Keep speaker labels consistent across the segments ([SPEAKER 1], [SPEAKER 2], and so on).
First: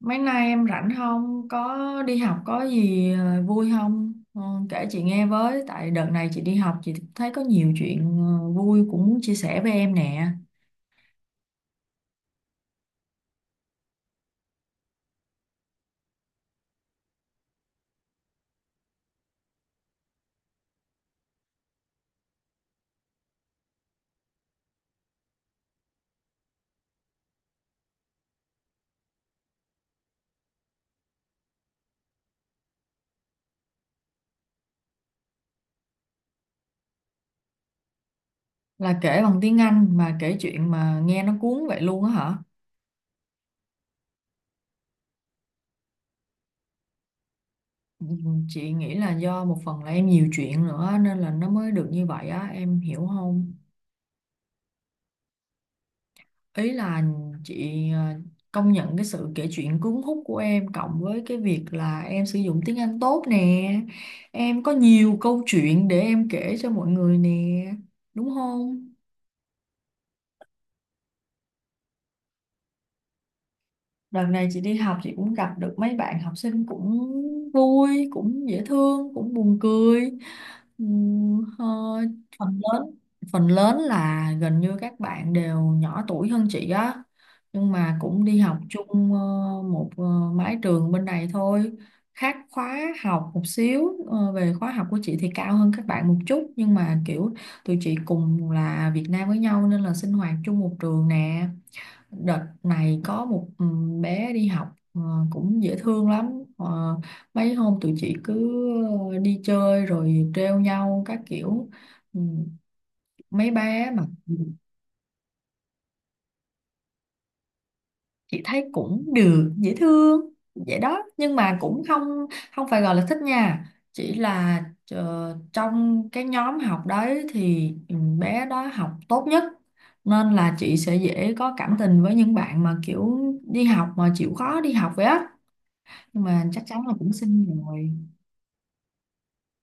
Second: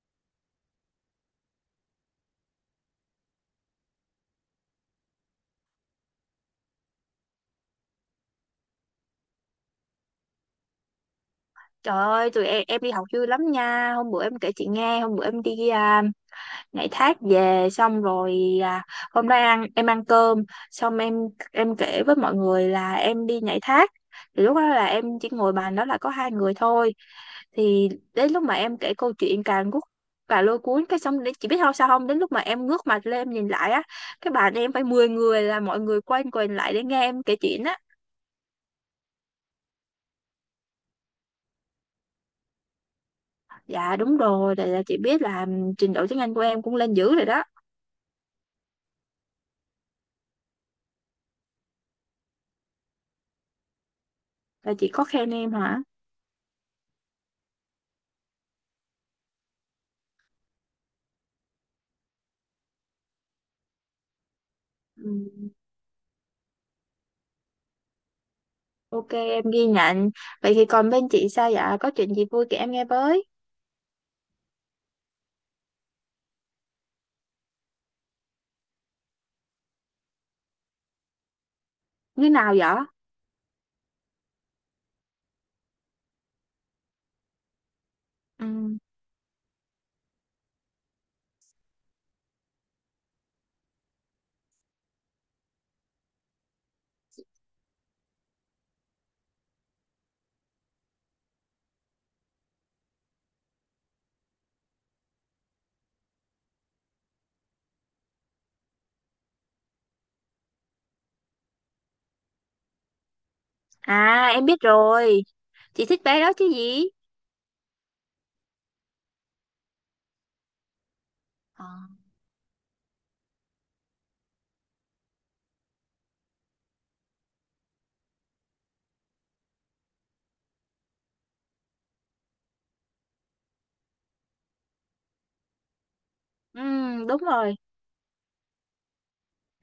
[SPEAKER 1] Mấy nay em rảnh không? Có đi học có gì vui không? Ờ, kể chị nghe với, tại đợt này chị đi học chị thấy có nhiều chuyện vui cũng muốn chia sẻ với em nè.
[SPEAKER 2] Trời ơi, em đi học vui lắm nha. Hôm bữa em kể chị nghe. Hôm bữa em đi nhảy thác về xong rồi. Hôm đó em ăn cơm xong em kể với mọi người là em đi nhảy thác. Thì lúc đó là em chỉ ngồi bàn đó là có hai người thôi. Thì đến lúc mà em kể câu chuyện càng lôi cuốn, cái xong đến, chị biết không, sao không, đến lúc mà em ngước mặt lên em nhìn lại á, cái bàn em phải 10 người, là mọi người quay quần lại để nghe em kể chuyện á.
[SPEAKER 1] Là kể bằng tiếng Anh mà kể chuyện mà nghe nó cuốn vậy luôn á hả?
[SPEAKER 2] Dạ đúng rồi, tại là chị biết là trình độ tiếng Anh của em cũng lên dữ rồi đó.
[SPEAKER 1] Ừ, chị nghĩ là do một phần là em nhiều chuyện nữa nên là nó mới được như vậy á, em hiểu không?
[SPEAKER 2] Là chị có khen em hả?
[SPEAKER 1] Ý là chị công nhận cái sự kể chuyện cuốn hút của em cộng với cái việc là em sử dụng tiếng Anh tốt nè, em có
[SPEAKER 2] Ừ.
[SPEAKER 1] nhiều câu chuyện để em kể cho mọi người nè, đúng không?
[SPEAKER 2] Ok em ghi nhận. Vậy thì còn bên chị sao, dạ có chuyện gì vui kể em nghe với?
[SPEAKER 1] Đợt này chị đi học chị cũng gặp được mấy bạn học sinh cũng vui, cũng dễ thương, cũng buồn cười. Ừm, ờ,
[SPEAKER 2] Như nào
[SPEAKER 1] phần
[SPEAKER 2] vậy?
[SPEAKER 1] lớn phần lớn là gần như các bạn đều nhỏ tuổi hơn chị á. Nhưng mà cũng đi học
[SPEAKER 2] Ừ.
[SPEAKER 1] chung một mái trường bên này thôi. Khác khóa học một xíu, về khóa học của chị thì cao hơn các bạn một chút, nhưng mà kiểu tụi chị cùng là Việt Nam với nhau nên là sinh hoạt chung một trường nè. Đợt này có một bé đi học ờ, cũng dễ thương lắm. Ờ, mấy hôm tụi chị cứ đi chơi rồi trêu nhau các kiểu. Ừ, mấy bé mà
[SPEAKER 2] À em biết rồi, chị thích bé đó chứ gì?
[SPEAKER 1] chị thấy cũng được, dễ thương vậy đó, nhưng mà
[SPEAKER 2] Ờ.
[SPEAKER 1] cũng không, không phải gọi là thích nha. Chỉ là trong cái nhóm học đấy thì bé đó học tốt nhất, nên là chị sẽ dễ có cảm tình với những bạn mà kiểu đi học mà chịu khó đi học vậy á, nhưng mà
[SPEAKER 2] Ừ,
[SPEAKER 1] chắc chắn là cũng
[SPEAKER 2] đúng
[SPEAKER 1] xinh
[SPEAKER 2] rồi.
[SPEAKER 1] rồi.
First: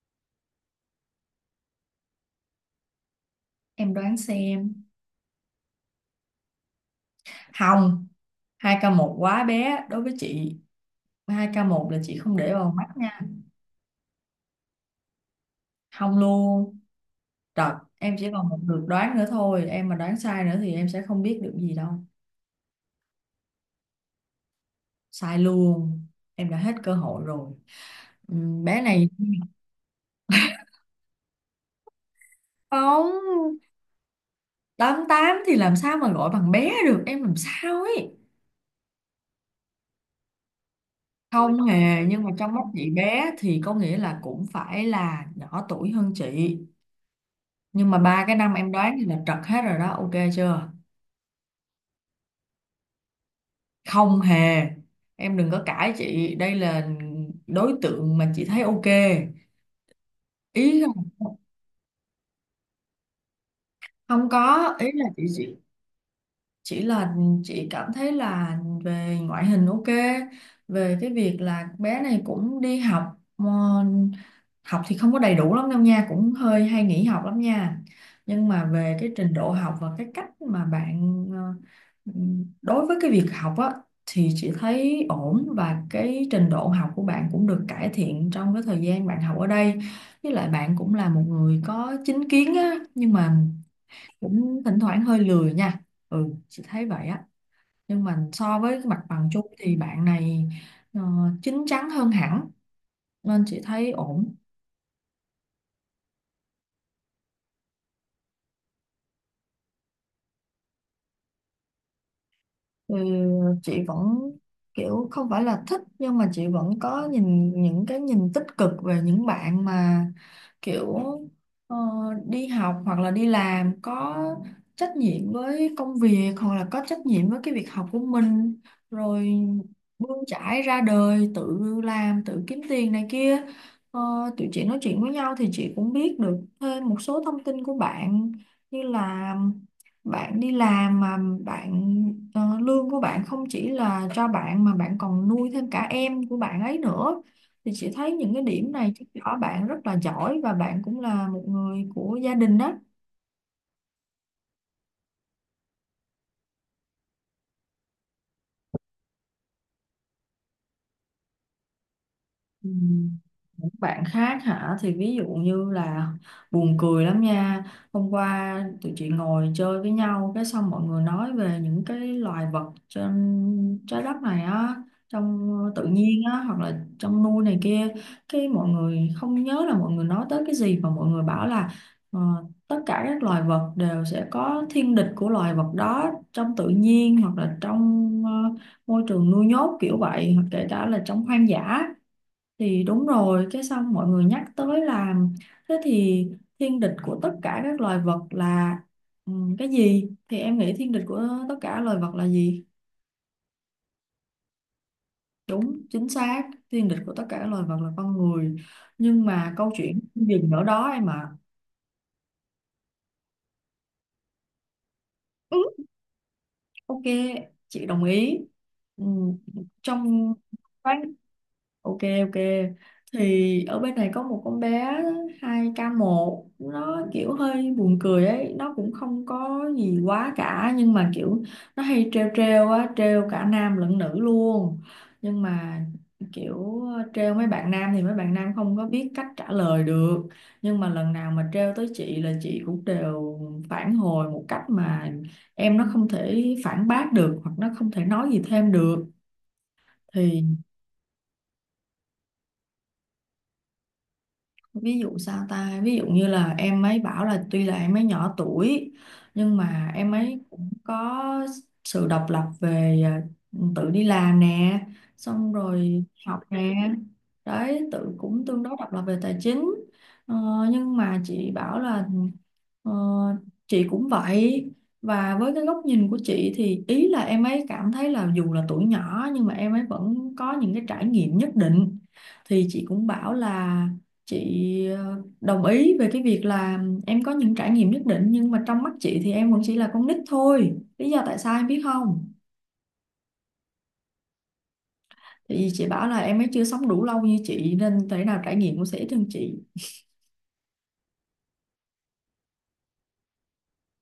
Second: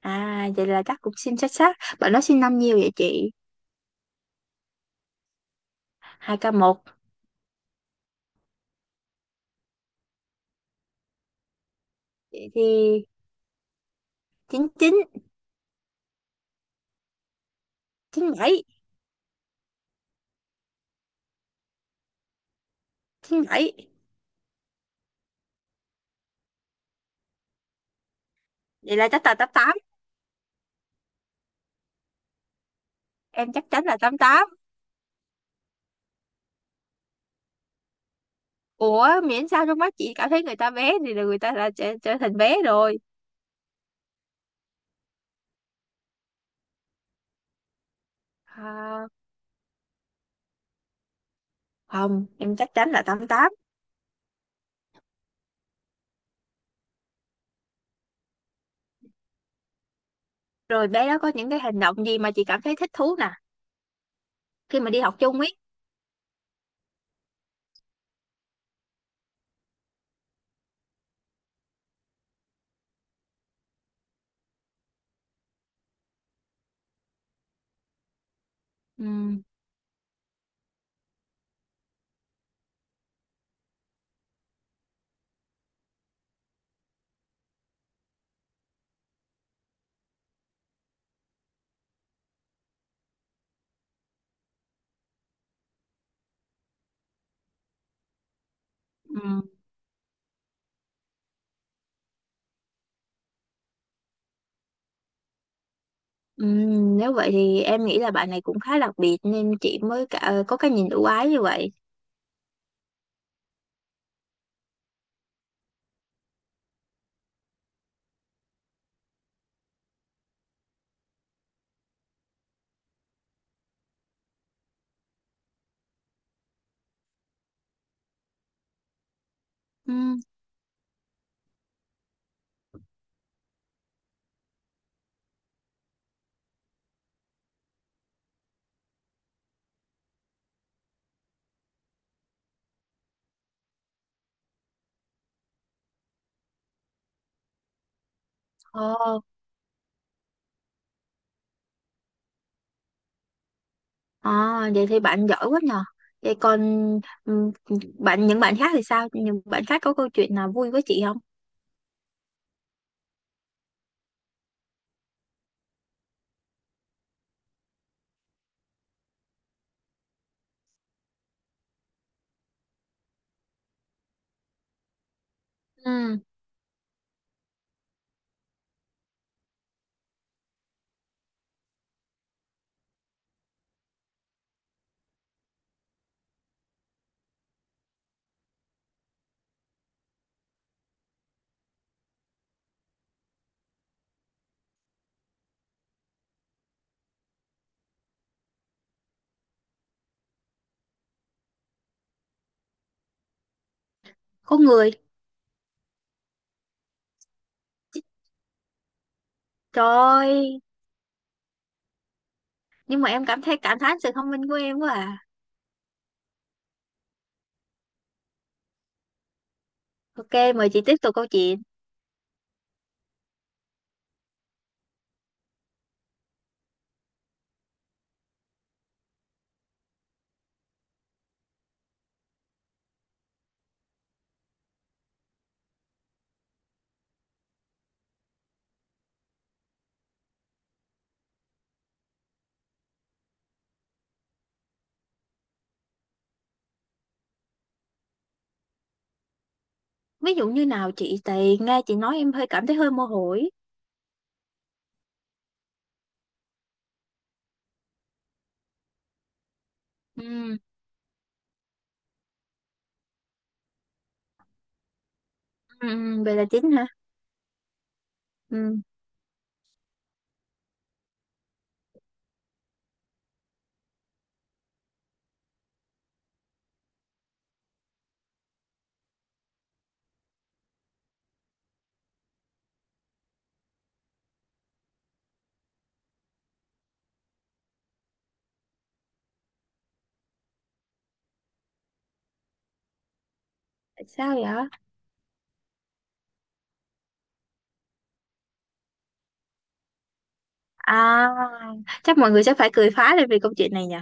[SPEAKER 2] À vậy là chắc cũng xin xuất sắc, bạn nó sinh năm nhiêu vậy chị?
[SPEAKER 1] Em đoán xem.
[SPEAKER 2] 2k1?
[SPEAKER 1] Hồng, 2k1 quá bé đối với chị, 2k1 là chị không
[SPEAKER 2] Vậy
[SPEAKER 1] để
[SPEAKER 2] thì
[SPEAKER 1] vào mắt nha.
[SPEAKER 2] 99?
[SPEAKER 1] Không luôn. Rồi, em
[SPEAKER 2] chín
[SPEAKER 1] chỉ còn một
[SPEAKER 2] bảy
[SPEAKER 1] lượt đoán nữa thôi, em mà đoán sai nữa thì em sẽ không biết được gì đâu.
[SPEAKER 2] chín bảy
[SPEAKER 1] Sai luôn, em đã hết cơ hội rồi. Bé
[SPEAKER 2] vậy
[SPEAKER 1] này
[SPEAKER 2] là chắc là 88. Em
[SPEAKER 1] không.
[SPEAKER 2] chắc chắn là 88.
[SPEAKER 1] 88 thì làm sao mà gọi bằng bé được, em làm sao ấy.
[SPEAKER 2] Ủa miễn sao trong mắt chị cảm thấy người ta bé thì là người ta
[SPEAKER 1] Không
[SPEAKER 2] là trở,
[SPEAKER 1] hề,
[SPEAKER 2] trở
[SPEAKER 1] nhưng mà
[SPEAKER 2] thành
[SPEAKER 1] trong
[SPEAKER 2] bé
[SPEAKER 1] mắt chị
[SPEAKER 2] rồi.
[SPEAKER 1] bé thì có nghĩa là cũng phải là nhỏ tuổi hơn chị, nhưng mà ba cái năm em đoán thì
[SPEAKER 2] à,
[SPEAKER 1] là trật hết rồi đó, ok chưa?
[SPEAKER 2] không em chắc chắn là 88.
[SPEAKER 1] Không hề, em đừng có cãi chị, đây là đối tượng mà chị thấy ok. Ý
[SPEAKER 2] Rồi
[SPEAKER 1] không,
[SPEAKER 2] bé đó có những cái hành động gì mà chị cảm thấy thích thú nè,
[SPEAKER 1] không có
[SPEAKER 2] khi
[SPEAKER 1] ý
[SPEAKER 2] mà đi
[SPEAKER 1] là
[SPEAKER 2] học
[SPEAKER 1] chị
[SPEAKER 2] chung
[SPEAKER 1] chị
[SPEAKER 2] ấy?
[SPEAKER 1] chỉ là chị cảm thấy là về ngoại hình ok, về cái việc là bé này cũng đi học. ờ, học thì không có đầy đủ lắm đâu nha, cũng hơi hay nghỉ học lắm nha. Nhưng mà về
[SPEAKER 2] Ừ.
[SPEAKER 1] cái trình độ học và cái cách mà bạn ờ, đối với cái việc học á, thì chị thấy ổn, và cái trình độ học của bạn cũng được cải thiện trong cái thời gian bạn học ở đây. Với lại bạn cũng là một người có chính kiến á, nhưng mà cũng thỉnh thoảng hơi lười nha, ừ, chị thấy vậy á. Nhưng mà so với cái mặt bằng chung
[SPEAKER 2] Ừ.
[SPEAKER 1] thì bạn này ờ, chín chắn hơn hẳn, nên chị thấy ổn.
[SPEAKER 2] Ừ. Nếu vậy thì em nghĩ là bạn này cũng khá đặc biệt nên chị mới có cái nhìn ưu ái như vậy.
[SPEAKER 1] Ừ, chị vẫn kiểu không phải là thích, nhưng mà chị vẫn có nhìn những cái nhìn tích cực về những bạn mà kiểu ờ, đi học hoặc là đi làm có trách nhiệm với công việc, hoặc là có trách nhiệm với cái việc học của mình, rồi
[SPEAKER 2] Ừ.
[SPEAKER 1] bươn chải ra đời tự làm tự kiếm tiền này kia. Ờ, tụi chị nói chuyện với nhau thì chị cũng biết được thêm một số thông tin của bạn, như là bạn đi làm mà bạn lương của bạn không chỉ là cho bạn mà bạn còn nuôi thêm cả em của bạn ấy nữa, thì chị thấy những cái điểm này chứng
[SPEAKER 2] ờ,
[SPEAKER 1] tỏ bạn rất là giỏi, và bạn cũng là một người của gia đình đó.
[SPEAKER 2] ờ, vậy thì bạn giỏi quá nhờ. Vậy còn ừ, bạn những bạn khác thì sao, những bạn khác có câu chuyện nào vui với chị không?
[SPEAKER 1] Ừ. Những bạn khác hả, thì ví dụ như là buồn cười lắm nha. Hôm qua tụi chị ngồi chơi với nhau, cái xong mọi người nói về những cái loài vật trên trái đất này á, trong tự
[SPEAKER 2] Ừ.
[SPEAKER 1] nhiên á hoặc là trong nuôi này kia. Cái mọi người không nhớ là mọi người nói tới cái gì, mà mọi người bảo là ờ, tất cả các loài vật đều sẽ có thiên địch của loài vật đó, trong tự nhiên hoặc là trong môi trường nuôi nhốt kiểu vậy, hoặc kể cả là trong hoang dã. Thì đúng rồi, cái xong mọi người nhắc tới là thế thì thiên địch của tất cả các loài vật là ừ, cái gì? Thì em nghĩ thiên địch của tất cả loài vật là gì?
[SPEAKER 2] Có người.
[SPEAKER 1] Đúng, chính xác, thiên địch của tất cả loài vật là con người. Nhưng mà câu chuyện không
[SPEAKER 2] Trời
[SPEAKER 1] dừng
[SPEAKER 2] ơi,
[SPEAKER 1] ở đó em ạ.
[SPEAKER 2] nhưng mà em cảm thấy cảm thán sự thông minh của em quá à.
[SPEAKER 1] Ừ, ok, chị đồng ý. Ừ,
[SPEAKER 2] Ok,
[SPEAKER 1] trong
[SPEAKER 2] mời chị tiếp tục câu chuyện.
[SPEAKER 1] ok ok, thì ở bên này có một con bé 2k1, nó kiểu hơi buồn cười ấy, nó cũng không có gì quá cả nhưng mà kiểu nó hay trêu trêu á, trêu cả nam lẫn nữ luôn. Nhưng mà kiểu trêu mấy bạn nam thì mấy bạn nam không có biết cách trả lời được, nhưng mà lần nào mà trêu tới chị là chị cũng đều phản hồi một cách mà em nó không thể phản bác được, hoặc nó không thể nói gì thêm được.
[SPEAKER 2] Ví dụ
[SPEAKER 1] Thì
[SPEAKER 2] như nào chị, tại nghe chị nói em hơi cảm thấy hơi mơ hồ ý.
[SPEAKER 1] ví dụ sao ta, ví dụ như là em ấy bảo là tuy là em ấy nhỏ tuổi nhưng mà em ấy
[SPEAKER 2] Ừ.
[SPEAKER 1] cũng có sự độc lập về tự đi làm nè, xong
[SPEAKER 2] Ừ.
[SPEAKER 1] rồi
[SPEAKER 2] Ừ. Vậy
[SPEAKER 1] học
[SPEAKER 2] là chính
[SPEAKER 1] nè
[SPEAKER 2] hả?
[SPEAKER 1] đấy, tự cũng tương đối
[SPEAKER 2] Ừ.
[SPEAKER 1] độc lập về tài chính. ờ, nhưng mà chị bảo là ờ, chị cũng vậy, và với cái góc nhìn của chị thì ý là em ấy cảm thấy là dù là tuổi nhỏ nhưng mà em ấy vẫn có những cái trải nghiệm nhất định. Thì chị cũng bảo là chị đồng ý về cái việc là em có những trải nghiệm nhất định, nhưng mà trong mắt chị thì em vẫn chỉ là con nít thôi, lý do tại sao em biết không?
[SPEAKER 2] Tại sao vậy?
[SPEAKER 1] Thì chị bảo là em ấy chưa sống đủ lâu như chị, nên thể nào trải nghiệm cũng sẽ ít hơn chị.
[SPEAKER 2] À, chắc mọi người sẽ phải cười phá lên vì câu chuyện này nhỉ?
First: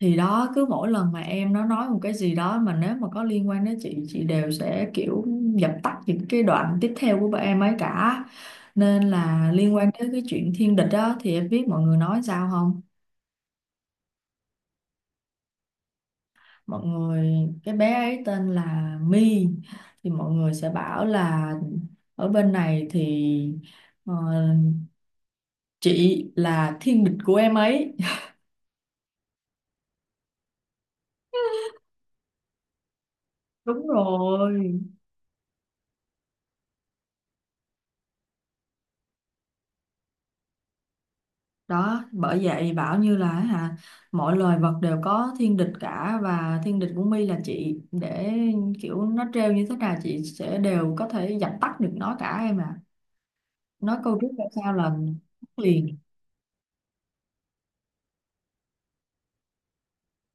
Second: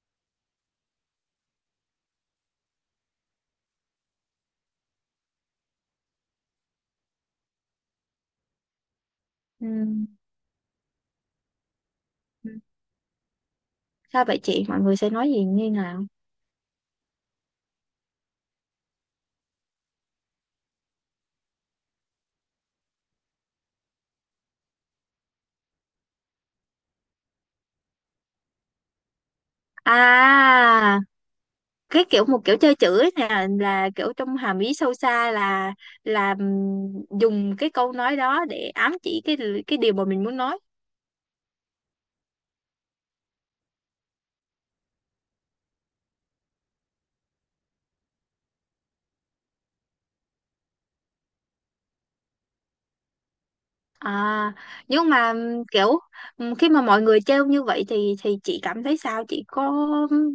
[SPEAKER 1] Thì đó, cứ mỗi lần mà em nó nói một cái gì đó mà nếu mà có liên quan đến chị đều sẽ kiểu dập tắt những cái đoạn tiếp theo của bọn em ấy cả. Nên là
[SPEAKER 2] Ừ.
[SPEAKER 1] liên quan tới cái chuyện thiên địch đó, thì em biết mọi người nói sao
[SPEAKER 2] Ừ.
[SPEAKER 1] không?
[SPEAKER 2] Sao vậy chị? Mọi người sẽ nói gì như nào?
[SPEAKER 1] Mọi người, cái bé ấy tên là My, thì mọi người sẽ bảo là ở bên này thì ờ, chị là thiên địch của em ấy.
[SPEAKER 2] À, cái kiểu, một kiểu chơi chữ ấy nè,
[SPEAKER 1] Đúng
[SPEAKER 2] là kiểu trong hàm ý
[SPEAKER 1] rồi,
[SPEAKER 2] sâu xa là dùng cái câu nói đó để ám chỉ cái điều mà mình muốn nói.
[SPEAKER 1] đó bởi vậy bảo như là hả, mọi loài vật đều có thiên địch cả, và thiên địch của My là chị. Để kiểu nó trêu như thế nào chị sẽ đều có thể dập tắt được nó cả em à, nói câu trước ra
[SPEAKER 2] À,
[SPEAKER 1] sao là
[SPEAKER 2] nhưng mà
[SPEAKER 1] liền.
[SPEAKER 2] kiểu khi mà mọi người trêu như vậy thì chị cảm thấy sao? Chị có ừm,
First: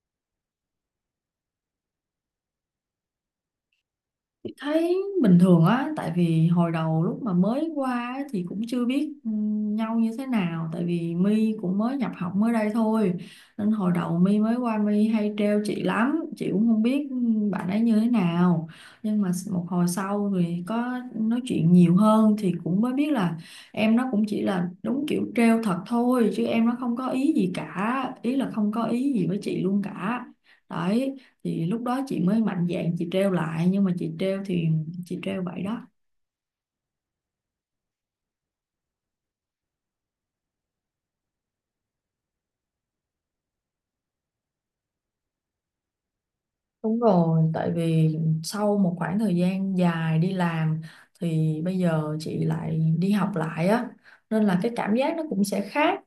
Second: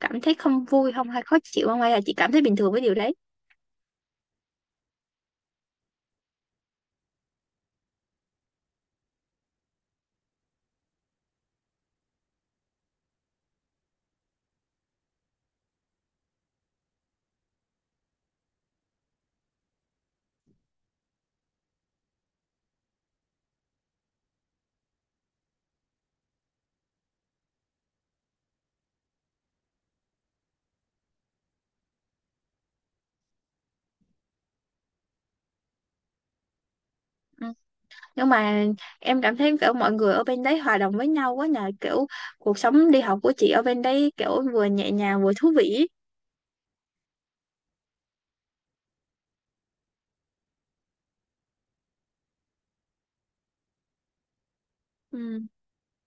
[SPEAKER 2] cảm thấy không vui không, hay khó chịu không, hay là chị cảm thấy bình thường với điều đấy?
[SPEAKER 1] Chị thấy bình thường á, tại vì hồi đầu lúc mà mới qua á, thì cũng chưa biết nhau như thế nào, tại vì My cũng mới nhập học mới đây thôi, nên hồi đầu My mới qua, My hay trêu chị lắm, chị cũng không biết bạn ấy như thế nào. Nhưng mà một hồi sau thì có nói chuyện nhiều hơn thì cũng mới biết là em nó cũng chỉ là đúng kiểu trêu thật thôi, chứ em nó không có ý gì cả, ý là không có ý gì với chị luôn cả, đấy. Thì lúc đó chị mới mạnh dạn chị treo lại, nhưng mà chị treo thì chị treo vậy đó.
[SPEAKER 2] Ừ. Nhưng mà em cảm thấy kiểu mọi người ở bên đấy hòa đồng với nhau quá nhờ, kiểu cuộc sống đi học của chị ở bên đấy kiểu vừa nhẹ nhàng vừa thú vị.
[SPEAKER 1] Đúng rồi, tại vì sau một khoảng thời gian dài đi làm thì bây giờ chị lại đi học lại á, nên là cái cảm giác nó
[SPEAKER 2] Ừ.
[SPEAKER 1] cũng sẽ khác.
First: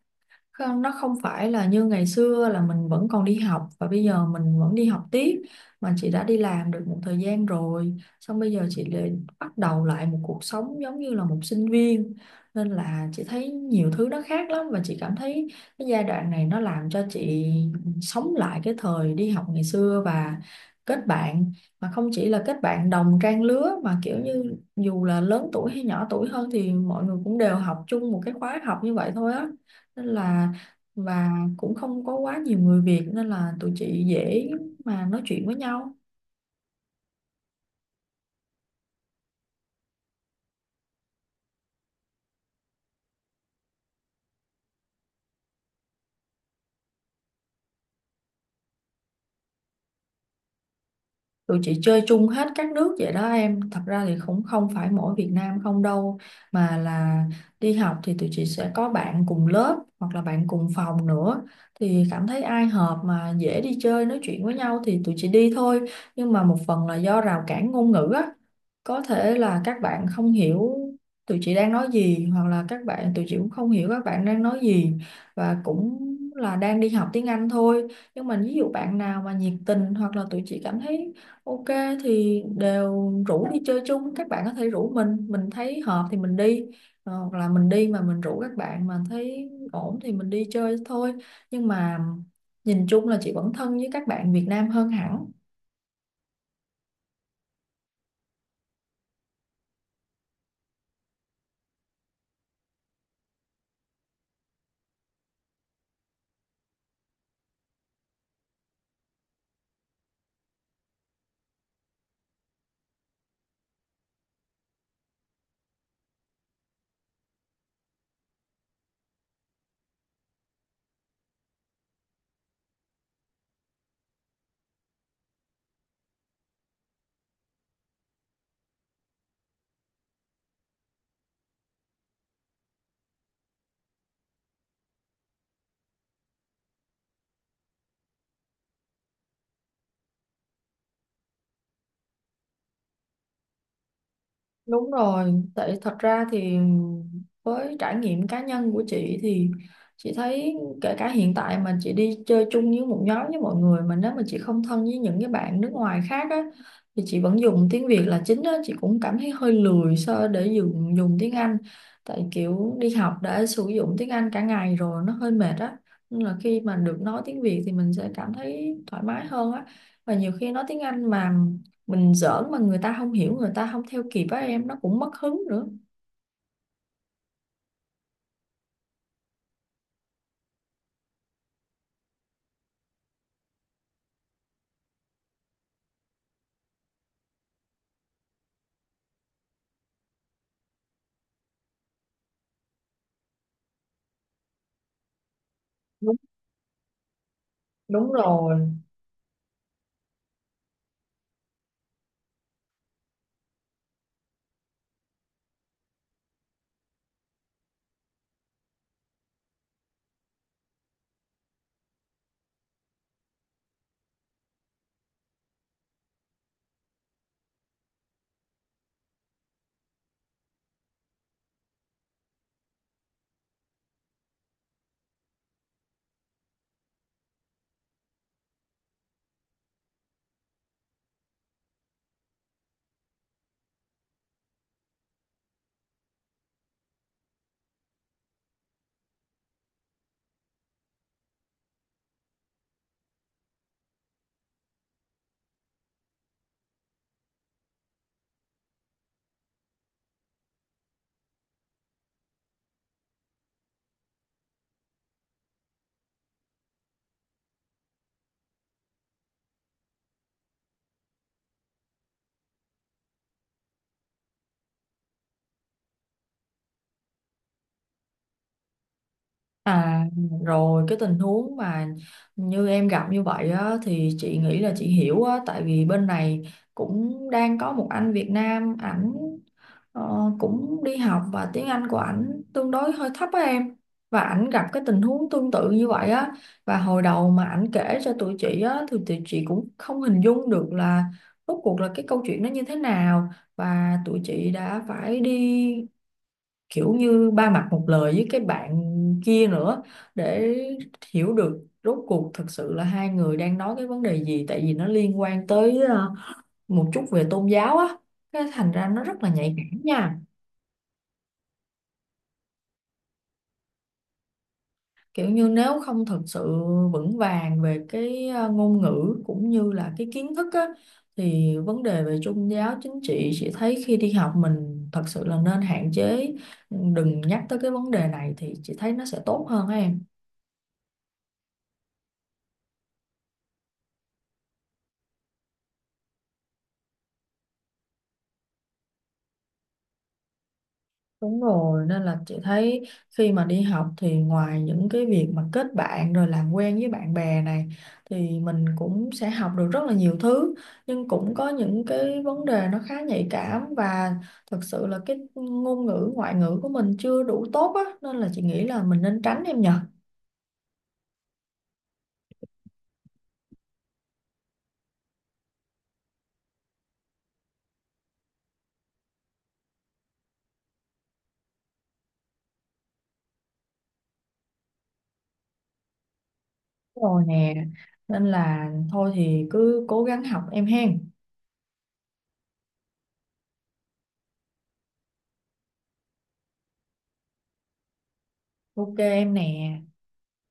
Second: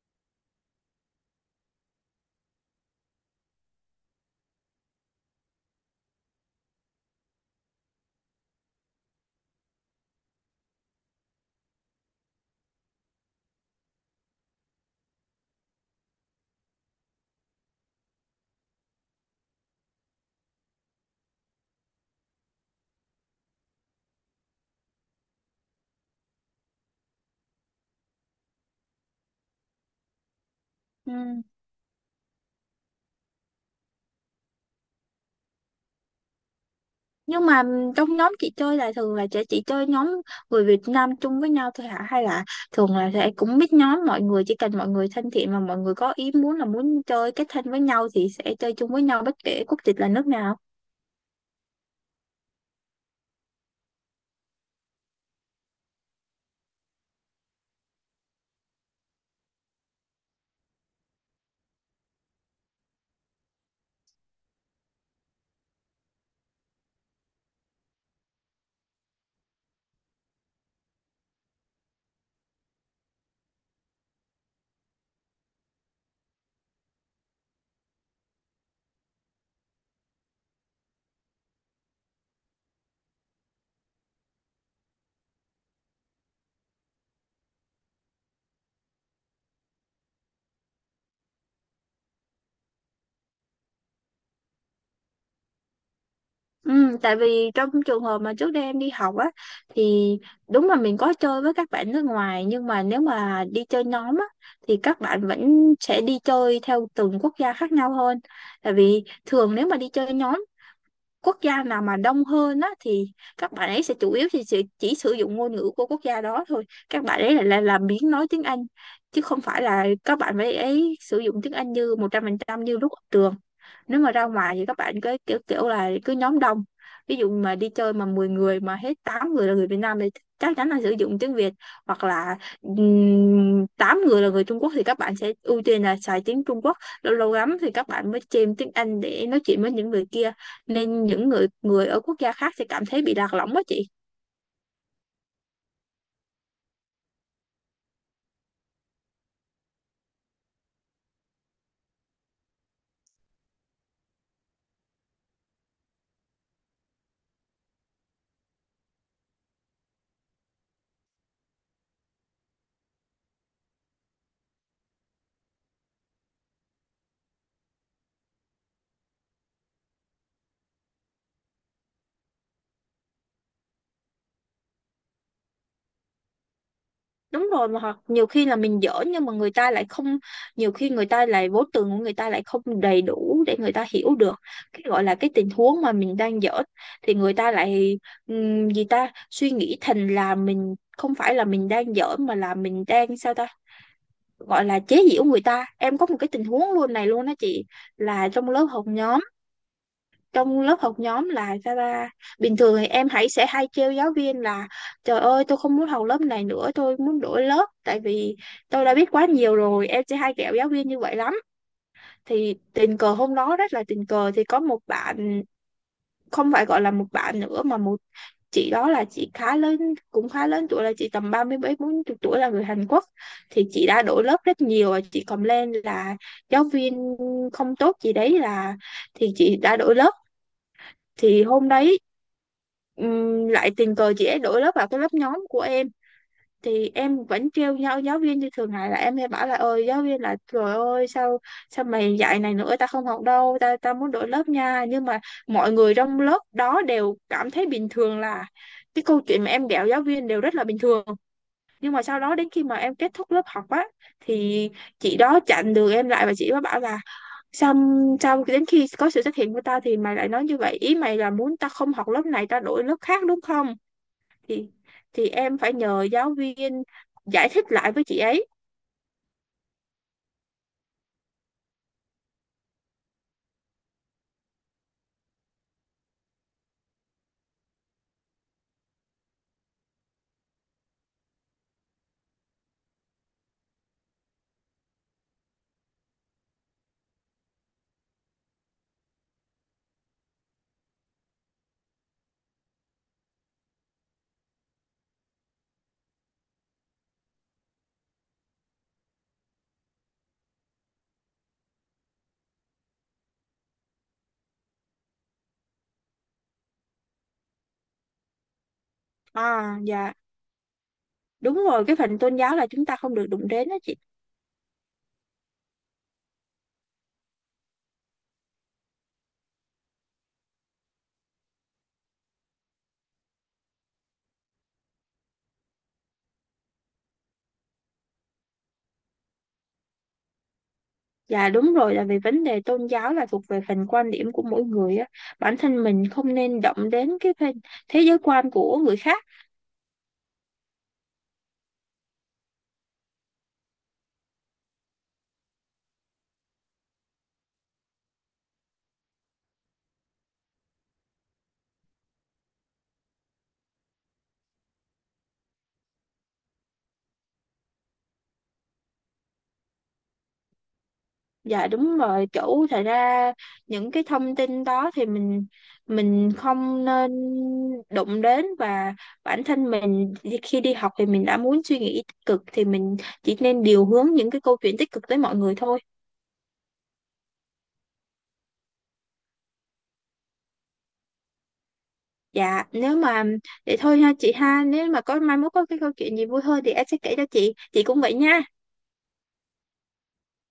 [SPEAKER 1] Không, nó không phải là như ngày xưa là mình vẫn còn đi học và bây giờ mình vẫn đi học tiếp, mà chị đã đi làm được một thời gian rồi, xong bây giờ chị lại bắt đầu lại một cuộc sống giống như là một sinh viên, nên là chị thấy nhiều thứ nó khác lắm. Và chị cảm thấy cái giai đoạn này nó làm cho chị sống lại cái thời đi học ngày xưa và kết bạn, mà không chỉ là kết bạn đồng trang lứa mà kiểu như dù là lớn tuổi hay nhỏ tuổi hơn thì mọi người cũng đều học chung một cái khóa học như vậy thôi á. Nên là
[SPEAKER 2] Ừ.
[SPEAKER 1] và cũng không có quá nhiều người Việt nên là tụi chị dễ mà nói chuyện với nhau.
[SPEAKER 2] Nhưng mà trong nhóm chị chơi là thường là chị chơi nhóm người Việt Nam chung với nhau thôi hả? Hay là thường là sẽ cũng biết nhóm mọi người, chỉ cần mọi người thân thiện mà mọi người có ý muốn là muốn chơi kết thân với nhau thì sẽ chơi chung với nhau bất kể quốc tịch là nước nào.
[SPEAKER 1] Tụi chị chơi chung hết các nước vậy đó em, thật ra thì cũng không phải mỗi Việt Nam không đâu, mà là đi học thì tụi chị sẽ có bạn cùng lớp hoặc là bạn cùng phòng nữa, thì cảm thấy ai hợp mà dễ đi chơi nói chuyện với nhau thì tụi chị đi thôi. Nhưng mà một phần là do rào cản ngôn ngữ á, có thể là các bạn không hiểu tụi chị đang nói gì, hoặc là các bạn tụi chị cũng không hiểu các bạn đang nói gì, và cũng là đang đi học tiếng Anh thôi. Nhưng mà ví dụ bạn nào mà nhiệt tình hoặc là tụi chị cảm thấy Ok thì đều rủ đi chơi chung, các bạn có thể rủ mình thấy hợp thì mình đi. Ờ, hoặc là mình đi mà mình rủ các bạn mà thấy ổn thì mình đi chơi thôi. Nhưng mà nhìn chung là chị vẫn thân với các bạn Việt Nam hơn hẳn.
[SPEAKER 2] Ừ, tại vì trong trường hợp mà trước đây em đi học á, thì đúng là mình có chơi với các bạn nước ngoài nhưng mà nếu mà đi chơi nhóm á thì các bạn vẫn sẽ đi chơi theo từng quốc gia khác nhau hơn. Tại vì thường nếu mà đi chơi nhóm, quốc gia nào mà đông hơn á thì các bạn ấy sẽ chủ yếu thì chỉ sử dụng ngôn ngữ của quốc gia đó thôi, các bạn ấy lại là biến nói tiếng Anh chứ không phải là các bạn ấy sử dụng tiếng Anh như 100% như lúc ở trường. Nếu mà ra ngoài thì các bạn cứ kiểu kiểu là cứ nhóm đông, ví dụ mà đi chơi mà 10 người mà hết 8 người là người Việt Nam thì chắc chắn là sử dụng tiếng Việt, hoặc là 8 người là người Trung Quốc thì các bạn sẽ ưu tiên là xài tiếng Trung Quốc, lâu lâu lắm thì các bạn mới chêm tiếng Anh để nói chuyện với những người kia, nên những người người ở quốc gia khác sẽ cảm thấy bị lạc lõng đó chị.
[SPEAKER 1] Đúng rồi, tại thật ra thì với trải nghiệm cá nhân của chị thì chị thấy kể cả hiện tại mà chị đi chơi chung với một nhóm với mọi người, mà nếu mà chị không thân với những cái bạn nước ngoài khác á thì chị vẫn dùng tiếng Việt là chính á. Chị cũng cảm thấy hơi lười so để dùng dùng tiếng Anh, tại kiểu đi học đã sử dụng tiếng Anh cả ngày rồi nó hơi mệt á, nên là khi mà được nói tiếng Việt thì mình sẽ cảm thấy thoải mái hơn á. Và nhiều khi nói tiếng Anh mà mình giỡn mà người ta không hiểu, người ta không theo kịp á em, nó cũng mất hứng nữa.
[SPEAKER 2] Đúng rồi, mà hoặc nhiều khi là mình dở nhưng mà người ta lại không, nhiều khi người ta lại vốn từ của người ta lại không đầy đủ để người ta hiểu được cái gọi là cái tình huống mà mình đang dở, thì người ta lại gì ta, suy nghĩ thành là mình không phải là mình đang dở mà là mình đang sao ta gọi là chế giễu người ta. Em có
[SPEAKER 1] Đúng,
[SPEAKER 2] một cái tình huống luôn này luôn đó chị,
[SPEAKER 1] đúng
[SPEAKER 2] là trong
[SPEAKER 1] rồi.
[SPEAKER 2] lớp học nhóm. Trong lớp học nhóm là sao ta, bình thường thì em hãy sẽ hay trêu giáo viên là trời ơi tôi không muốn học lớp này nữa, tôi muốn đổi lớp tại vì tôi đã biết quá nhiều rồi, em sẽ hay ghẹo giáo viên như vậy lắm. Thì tình cờ hôm đó rất là tình cờ thì có một bạn, không phải gọi là một bạn nữa mà một chị đó, là chị khá lớn, cũng khá lớn tuổi, là chị tầm ba mươi mấy bốn chục tuổi, là người Hàn Quốc. Thì chị đã đổi lớp rất nhiều và chị cầm lên là giáo viên không tốt gì đấy, là thì chị đã đổi lớp. Thì hôm đấy lại tình cờ chị ấy đổi lớp vào cái lớp nhóm của em. Thì em vẫn trêu nhau giáo viên như thường ngày là em hay bảo là ơi giáo viên là trời ơi, sao sao mày dạy này nữa, ta không học đâu, ta ta muốn đổi lớp nha. Nhưng mà mọi người trong lớp đó đều cảm thấy bình thường, là cái câu chuyện mà em ghẹo giáo viên đều rất là bình thường. Nhưng mà sau đó đến khi mà em kết thúc lớp học á thì chị đó chặn đường em lại và chị đó bảo là xong xong đến khi có sự xuất hiện của tao thì mày lại nói như vậy, ý mày là muốn tao không học lớp này, tao đổi lớp khác đúng không? Thì em phải nhờ giáo viên giải thích lại với chị ấy.
[SPEAKER 1] À, rồi cái tình huống mà như em gặp như vậy á, thì chị nghĩ là chị hiểu á, tại vì bên này cũng đang có một anh Việt Nam, ảnh cũng đi học và tiếng Anh của ảnh tương đối hơi thấp á em. Và ảnh gặp cái tình huống tương tự như vậy á, và hồi đầu mà ảnh kể cho tụi chị á thì tụi chị cũng không hình dung được là rốt cuộc là cái câu chuyện nó như thế nào, và tụi chị đã phải đi kiểu như ba mặt một lời với cái bạn kia nữa, để hiểu được rốt cuộc thực sự là hai người đang nói cái vấn đề gì. Tại vì nó liên quan tới một chút về tôn giáo á, cái thành ra nó rất là nhạy
[SPEAKER 2] À
[SPEAKER 1] cảm
[SPEAKER 2] dạ
[SPEAKER 1] nha.
[SPEAKER 2] đúng rồi, cái phần tôn giáo là chúng ta không được đụng đến đó chị.
[SPEAKER 1] Kiểu như nếu không thực sự vững vàng về cái ngôn ngữ cũng như là cái kiến thức á, thì vấn đề về tôn giáo chính trị chị thấy khi đi học mình thật sự là nên hạn chế. Ừ, đừng nhắc tới cái vấn đề này thì chị thấy nó sẽ tốt hơn á em.
[SPEAKER 2] Dạ đúng rồi, là vì vấn đề tôn giáo là thuộc về phần quan điểm của mỗi người á, bản thân mình không nên động đến cái phần thế giới quan của người khác.
[SPEAKER 1] Đúng rồi, nên là chị thấy khi mà đi học thì ngoài những cái việc mà kết bạn rồi làm quen với bạn bè này, thì mình cũng sẽ học được rất là nhiều thứ, nhưng cũng có những cái vấn đề nó khá nhạy cảm và thật sự là cái ngôn ngữ ngoại ngữ của mình chưa đủ tốt á, nên là chị nghĩ là mình nên tránh em nhờ.
[SPEAKER 2] Dạ đúng rồi, chủ thật ra những cái thông tin đó thì mình không nên đụng đến, và bản thân mình thì khi đi học thì mình đã muốn suy nghĩ tích cực thì mình chỉ nên điều hướng những cái câu chuyện tích cực tới mọi người thôi.
[SPEAKER 1] Rồi nè, nên là thôi thì cứ cố gắng học em hen.
[SPEAKER 2] Dạ, nếu mà để thôi ha chị ha, nếu mà có mai mốt có cái câu chuyện gì vui hơn thì em sẽ kể cho chị cũng vậy nha.
[SPEAKER 1] Ok em nè.